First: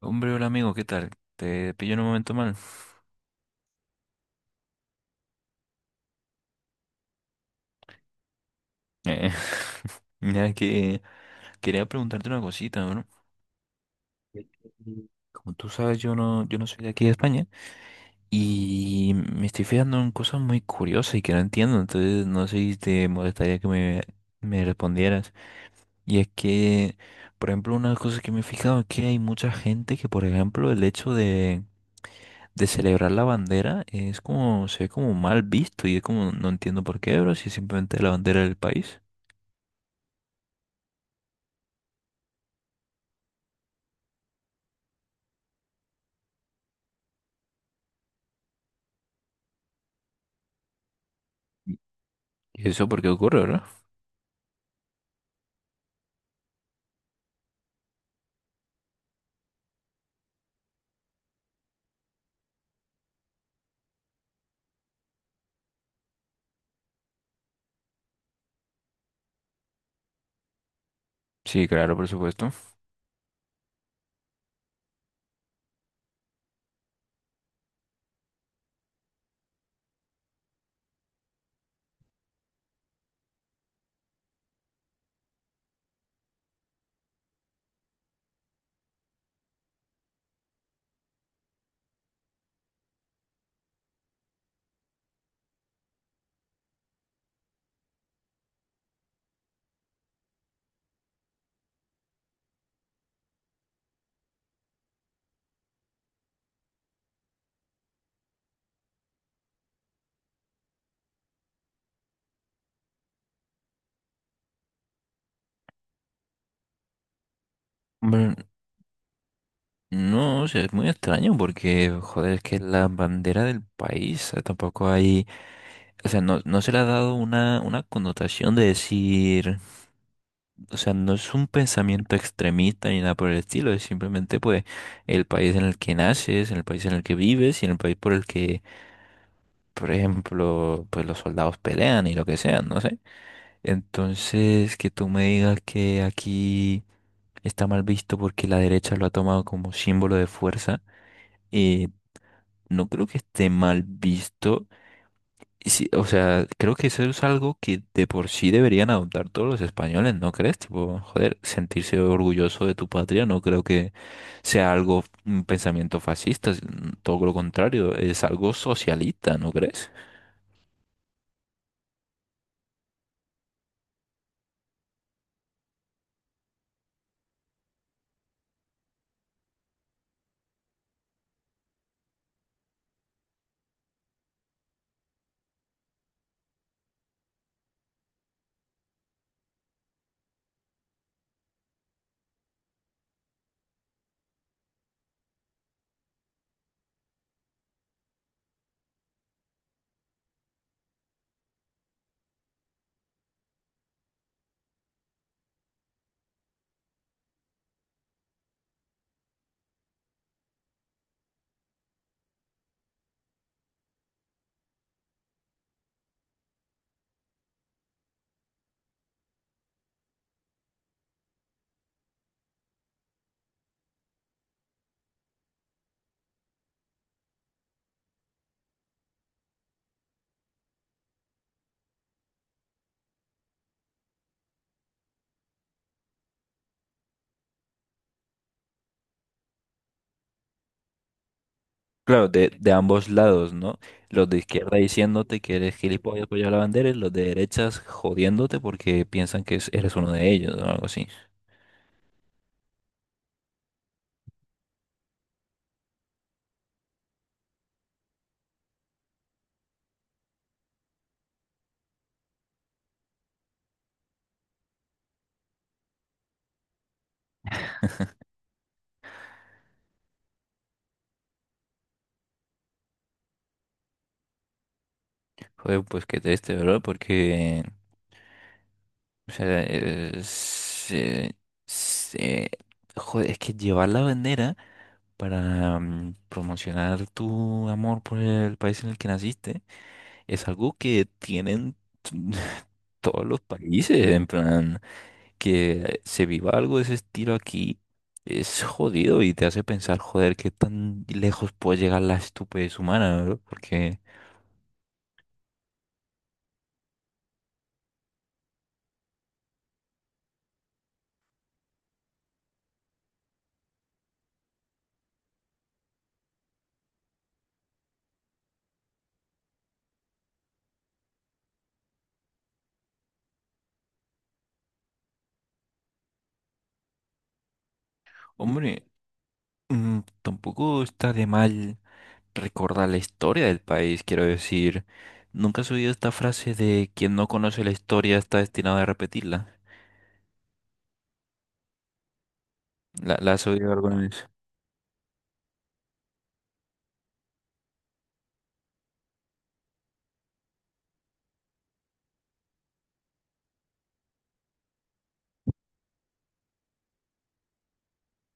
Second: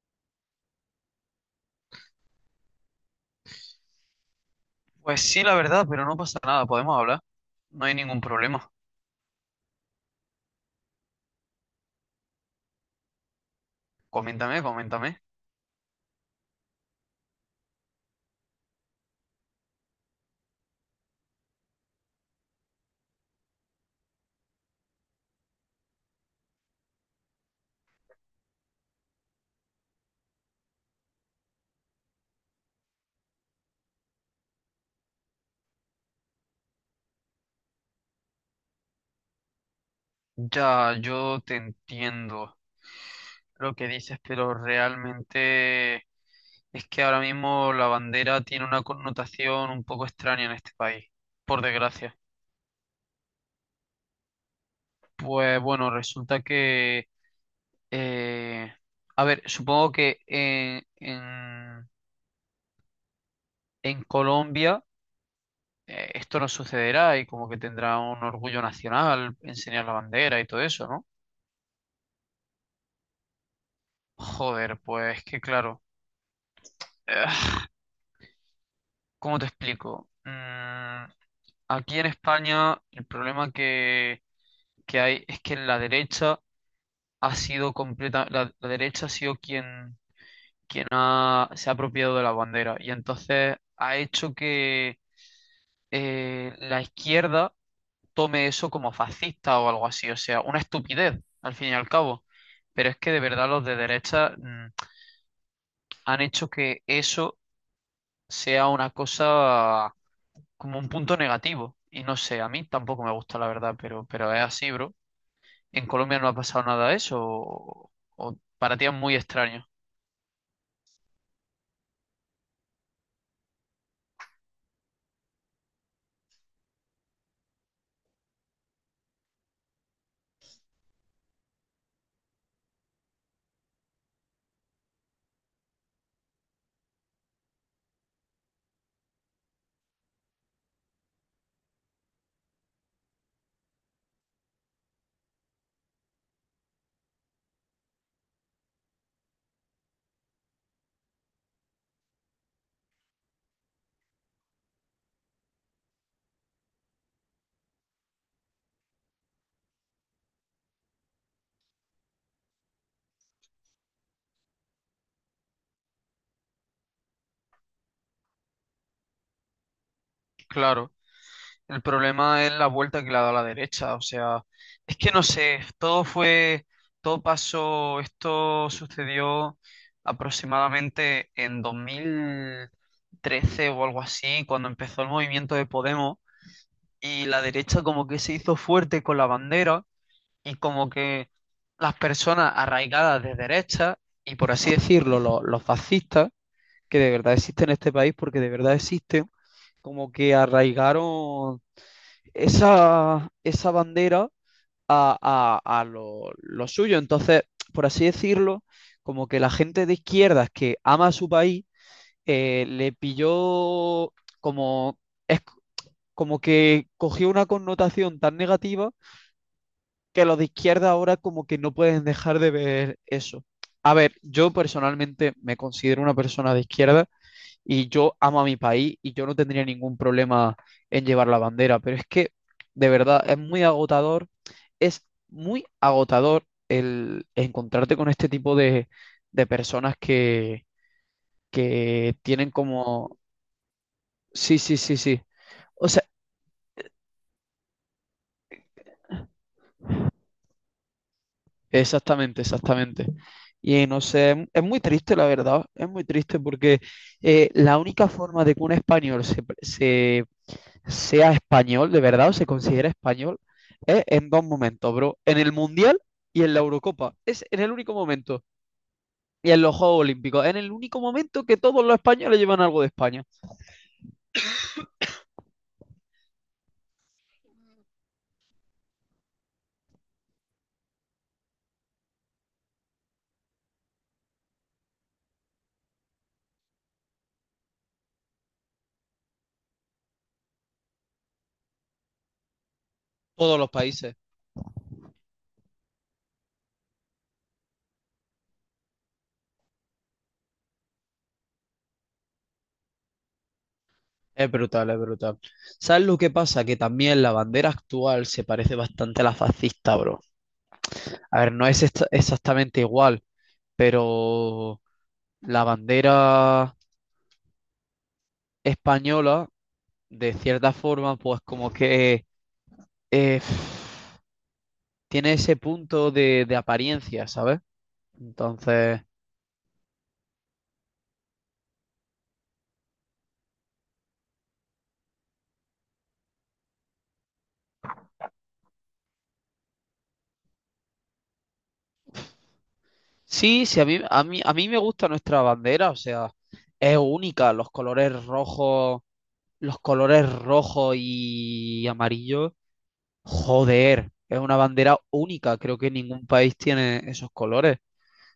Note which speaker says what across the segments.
Speaker 1: Hombre, hola amigo, ¿qué tal? Te pillo en un momento mal.
Speaker 2: Pues sí, la verdad, pero no pasa nada, podemos hablar. No hay ningún problema.
Speaker 1: Eh, mira que quería preguntarte una cosita, ¿no?
Speaker 2: Coméntame, coméntame.
Speaker 1: Como tú sabes, yo no soy de aquí de España y me estoy fijando en cosas muy curiosas y que no entiendo, entonces no sé si te molestaría me respondieras. Y es que, por ejemplo, una cosa que me he fijado es que hay mucha gente que, por ejemplo, el hecho de celebrar la bandera es como, se ve como mal visto y es como, no entiendo por qué, bro, si es simplemente la bandera del país.
Speaker 2: Ya, yo te entiendo lo que dices, pero realmente es que ahora mismo la bandera tiene una connotación un poco extraña en este país, por desgracia.
Speaker 1: ¿Y eso por qué ocurre, verdad?
Speaker 2: Pues bueno, resulta que eh, a ver, supongo que en en Colombia... esto no sucederá y como que tendrá un orgullo nacional enseñar la bandera y todo eso, ¿no?
Speaker 1: Sí, claro, por supuesto.
Speaker 2: Joder, pues que claro, eh, ¿cómo te explico? Aquí en España el problema que hay es que la derecha ha sido completa, la derecha ha sido quien ha, se ha apropiado de la bandera y entonces ha hecho que la izquierda tome eso como fascista o algo así. O sea, una estupidez, al fin y al cabo. Pero es que de verdad los de derecha han hecho que eso sea una cosa como un punto negativo. Y no sé, a mí tampoco me gusta la verdad, pero es así, bro. En Colombia no ha pasado nada de eso,
Speaker 1: Bueno,
Speaker 2: o para ti es muy extraño.
Speaker 1: no, o sea, es muy extraño porque, joder, es que la bandera del país, o tampoco hay, o sea, no se le ha dado una connotación de decir, o sea, no es un pensamiento extremista ni nada por el estilo, es simplemente pues el país en el que naces, en el país en el que vives y en el país por el que, por ejemplo, pues los soldados pelean y lo que sea, no sé. Entonces, que tú me digas que aquí está mal visto porque la derecha lo ha tomado como símbolo de fuerza. Eh, no creo que esté mal visto. Y sí, o sea, creo que eso es algo que de por sí deberían adoptar todos los españoles, ¿no crees? Tipo, joder, sentirse orgulloso de tu patria no creo que sea algo, un pensamiento fascista, todo lo contrario, es algo socialista, ¿no crees?
Speaker 2: Claro. El problema es la vuelta que le ha dado a la derecha, o sea, es que no sé, todo fue, todo pasó, esto sucedió aproximadamente en 2013 o algo así, cuando empezó el movimiento de Podemos y la derecha como que se hizo fuerte con la bandera y como que las personas arraigadas de derecha y por así decirlo, los fascistas, que de verdad existen en este país porque de verdad existen, como que arraigaron esa bandera a, lo suyo. Entonces, por así decirlo, como que la gente de izquierdas que ama a su país, le pilló como, es como que cogió una connotación tan negativa que los de izquierda ahora como que no pueden dejar de ver eso. A ver, yo personalmente me considero una persona de izquierda y yo amo a mi país y yo no tendría ningún problema en llevar la bandera, pero es que de verdad es muy agotador el encontrarte con este tipo de personas que
Speaker 1: Claro,
Speaker 2: tienen
Speaker 1: de ambos
Speaker 2: como,
Speaker 1: lados, ¿no? Los de
Speaker 2: sí,
Speaker 1: izquierda
Speaker 2: sí, sí, sí,
Speaker 1: diciéndote que eres
Speaker 2: o sea,
Speaker 1: gilipollas por llevar la bandera y los de derechas jodiéndote porque piensan que eres uno de ellos o algo así.
Speaker 2: exactamente, exactamente. Y no sé, es muy triste la verdad, es muy triste porque la única forma de que un español se, se sea español, de verdad, o se considera español, es en dos momentos, bro. En el Mundial y en la Eurocopa. Es en el único momento. Y en los Juegos Olímpicos. En el único momento que todos los españoles llevan algo de España.
Speaker 1: Joder, pues qué triste, ¿verdad? Porque, o sea, se- joder, es que llevar la bandera para promocionar tu amor por el país en el que naciste es algo que tienen todos los
Speaker 2: Todos los
Speaker 1: países,
Speaker 2: países.
Speaker 1: en plan, que se viva algo de ese estilo aquí. Es jodido y te hace pensar, joder, qué tan lejos puede llegar la estupidez humana, ¿no? Porque,
Speaker 2: Es brutal, es brutal. ¿Sabes lo que pasa? Que también la bandera actual se parece bastante a la fascista, bro. A ver, no es exactamente igual, pero la bandera española, de cierta forma, pues como que... eh, tiene ese punto de apariencia, ¿sabes?
Speaker 1: hombre,
Speaker 2: Entonces,
Speaker 1: tampoco está de mal recordar la historia del país, quiero decir. ¿Nunca has oído esta frase de quien no conoce la historia está destinado a repetirla? La has
Speaker 2: sí,
Speaker 1: oído
Speaker 2: sí,
Speaker 1: alguna vez.
Speaker 2: a mí me gusta nuestra bandera, o sea, es única, los colores rojos y amarillos, joder, es una bandera única, creo que ningún país tiene esos colores.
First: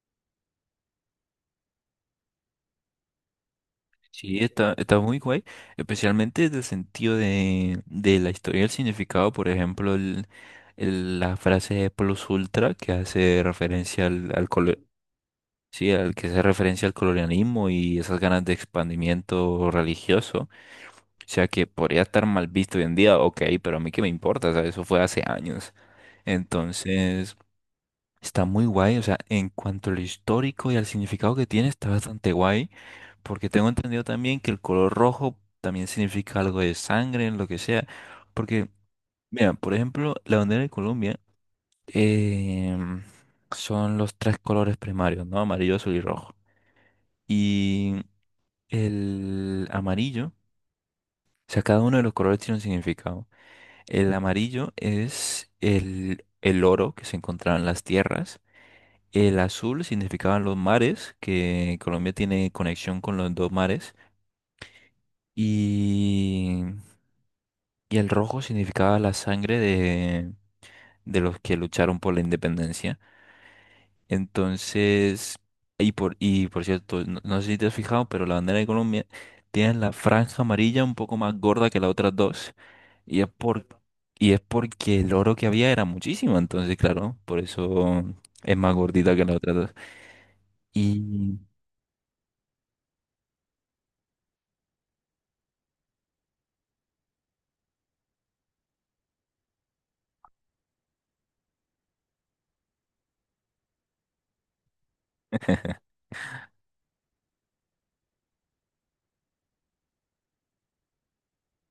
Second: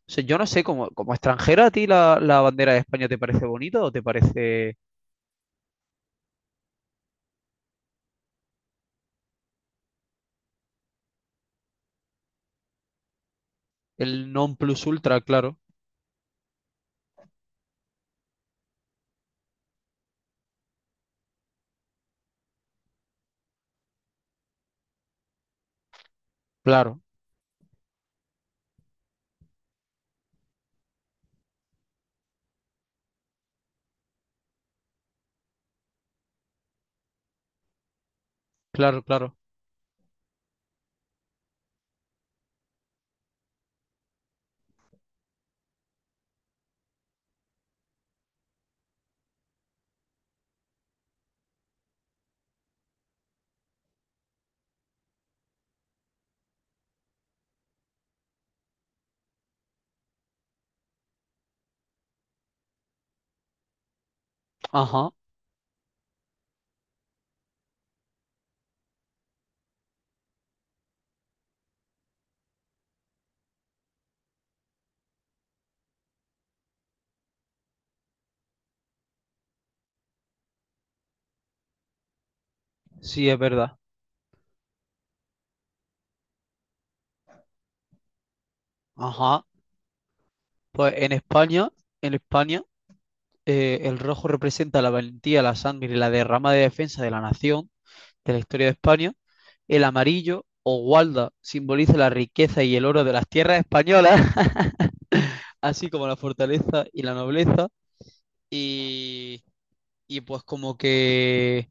Speaker 2: O sea, yo no sé, como, como extranjera, ¿a ti la bandera de España te parece bonita o te
Speaker 1: Sí,
Speaker 2: parece
Speaker 1: está muy guay, especialmente desde el sentido de la historia y el significado, por ejemplo, la frase plus ultra que hace referencia
Speaker 2: el
Speaker 1: al
Speaker 2: non
Speaker 1: colo-
Speaker 2: plus ultra? Claro,
Speaker 1: sí, al que hace referencia al colonialismo y esas ganas de expandimiento religioso. O sea que podría estar mal visto hoy en día, ok, pero a mí qué me importa, o sea, eso fue hace años.
Speaker 2: claro,
Speaker 1: Entonces, está muy guay, o sea, en cuanto a lo histórico y al significado que tiene, está bastante guay, porque tengo entendido también que el color rojo también significa algo de sangre, lo que sea, porque,
Speaker 2: claro, claro.
Speaker 1: mira, por ejemplo, la bandera de Colombia em, son los tres colores primarios, ¿no? Amarillo, azul y rojo. Y el amarillo, o sea, cada uno de los colores tiene un significado. El amarillo es el oro que se encontraba en las tierras. El azul significaban los mares, que Colombia tiene conexión con los dos mares.
Speaker 2: Ajá,
Speaker 1: Y, y el rojo significaba la sangre de los que lucharon por la independencia. Entonces, y por cierto, no sé si te has fijado, pero la bandera de Colombia tiene la franja amarilla un poco más gorda que las otras dos. Y es
Speaker 2: sí, es
Speaker 1: por,
Speaker 2: verdad.
Speaker 1: y es porque el oro que había era muchísimo. Entonces, claro, por eso es más gordita que las
Speaker 2: Ajá.
Speaker 1: otras dos.
Speaker 2: Pues
Speaker 1: Y
Speaker 2: En España, el rojo representa la valentía, la sangre y la derrama de defensa de la nación, de la historia de España. El amarillo o gualda simboliza la riqueza y el oro de las tierras españolas, así como la fortaleza y la nobleza. Y, y pues como que...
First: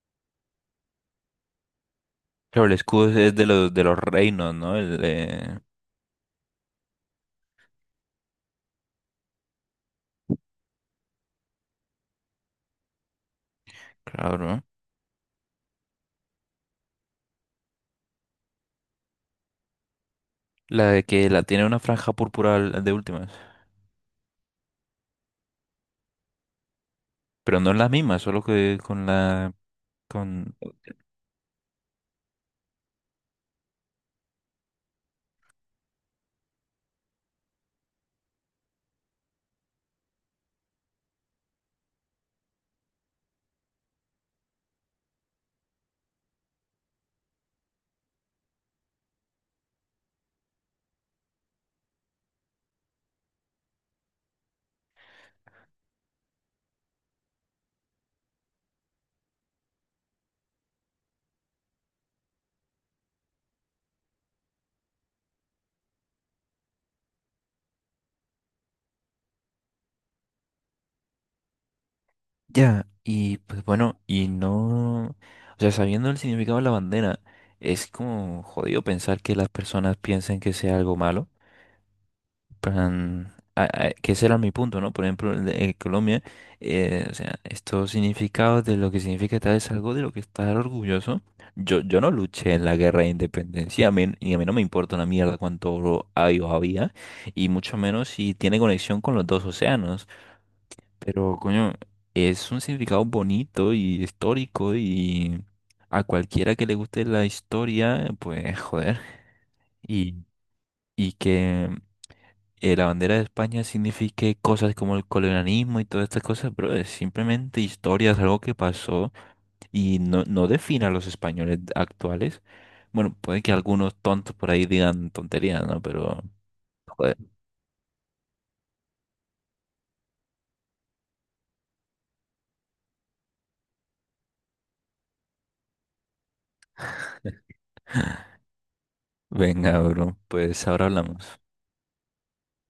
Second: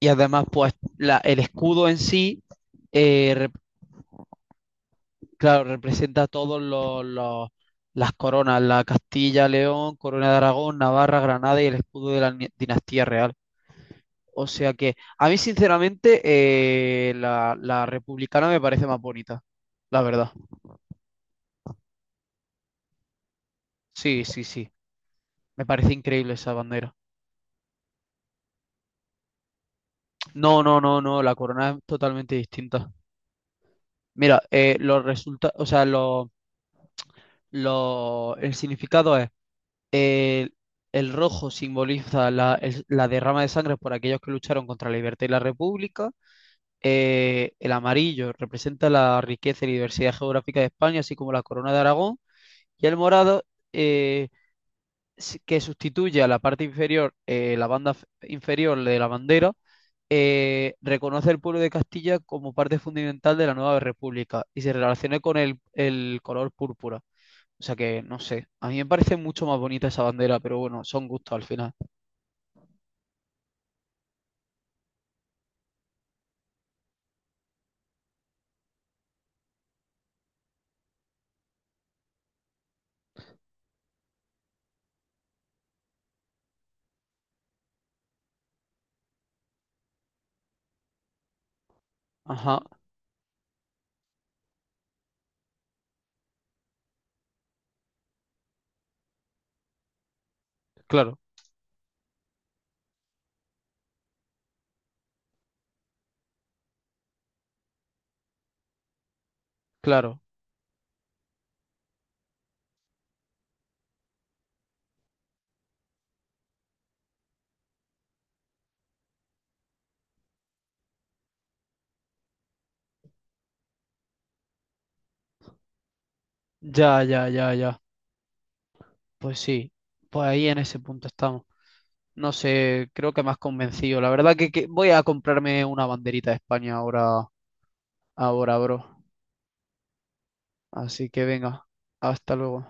Speaker 2: Y además, pues el escudo en sí
Speaker 1: claro, el escudo es
Speaker 2: representa.
Speaker 1: de los reinos, ¿no?
Speaker 2: Claro, representa todos las coronas, la Castilla, León, Corona de Aragón, Navarra, Granada y el escudo de la dinastía real. O
Speaker 1: Claro.
Speaker 2: sea que a mí sinceramente la republicana me parece más bonita, la verdad.
Speaker 1: La de que la tiene una franja púrpura al- de últimas.
Speaker 2: Sí, sí, sí. Me parece increíble esa bandera.
Speaker 1: Pero no es la misma, solo que con la, con.
Speaker 2: No, no, no, no, la corona es totalmente distinta. Mira, los o sea, el significado es. El, el rojo simboliza la, la derrama de sangre por aquellos que lucharon contra la libertad y la república. El amarillo representa la riqueza y la diversidad geográfica de España, así como la corona de Aragón. Y el morado, eh, que sustituye a la parte inferior, la banda inferior de la bandera, reconoce el pueblo de Castilla como parte fundamental de la nueva república y se relaciona con el color púrpura. O sea que, no sé, a mí me parece mucho más bonita esa bandera, pero bueno, son gustos al final.
Speaker 1: Ya. Y pues bueno, y no. O sea, sabiendo el significado de la bandera, es como jodido pensar que las personas piensen que sea algo malo. Plan, que ese era mi punto, ¿no? Por ejemplo, en Colombia, o sea, estos significados de lo que significa tal es algo de lo que estar orgulloso. Yo no luché
Speaker 2: Ajá,
Speaker 1: en la guerra de independencia, a mí, y a mí no me importa una mierda cuánto oro hay o había, y mucho menos si tiene conexión con los dos océanos.
Speaker 2: claro,
Speaker 1: Pero, coño, es un significado bonito y histórico y a cualquiera que le guste la historia, pues, joder. Y,
Speaker 2: claro.
Speaker 1: y que la bandera de España signifique cosas como el colonialismo y todas estas cosas, pero es simplemente historias, algo que pasó y no define a los españoles actuales. Bueno, puede que algunos tontos por ahí digan tonterías, ¿no? Pero,
Speaker 2: Ya,
Speaker 1: joder,
Speaker 2: ya, ya, ya. Pues sí, pues ahí en ese punto estamos. No sé, creo que me has convencido. La verdad que voy a comprarme una banderita de España ahora, ahora, bro.
Speaker 1: venga, bro, pues ahora
Speaker 2: Así que
Speaker 1: hablamos.
Speaker 2: venga, hasta luego.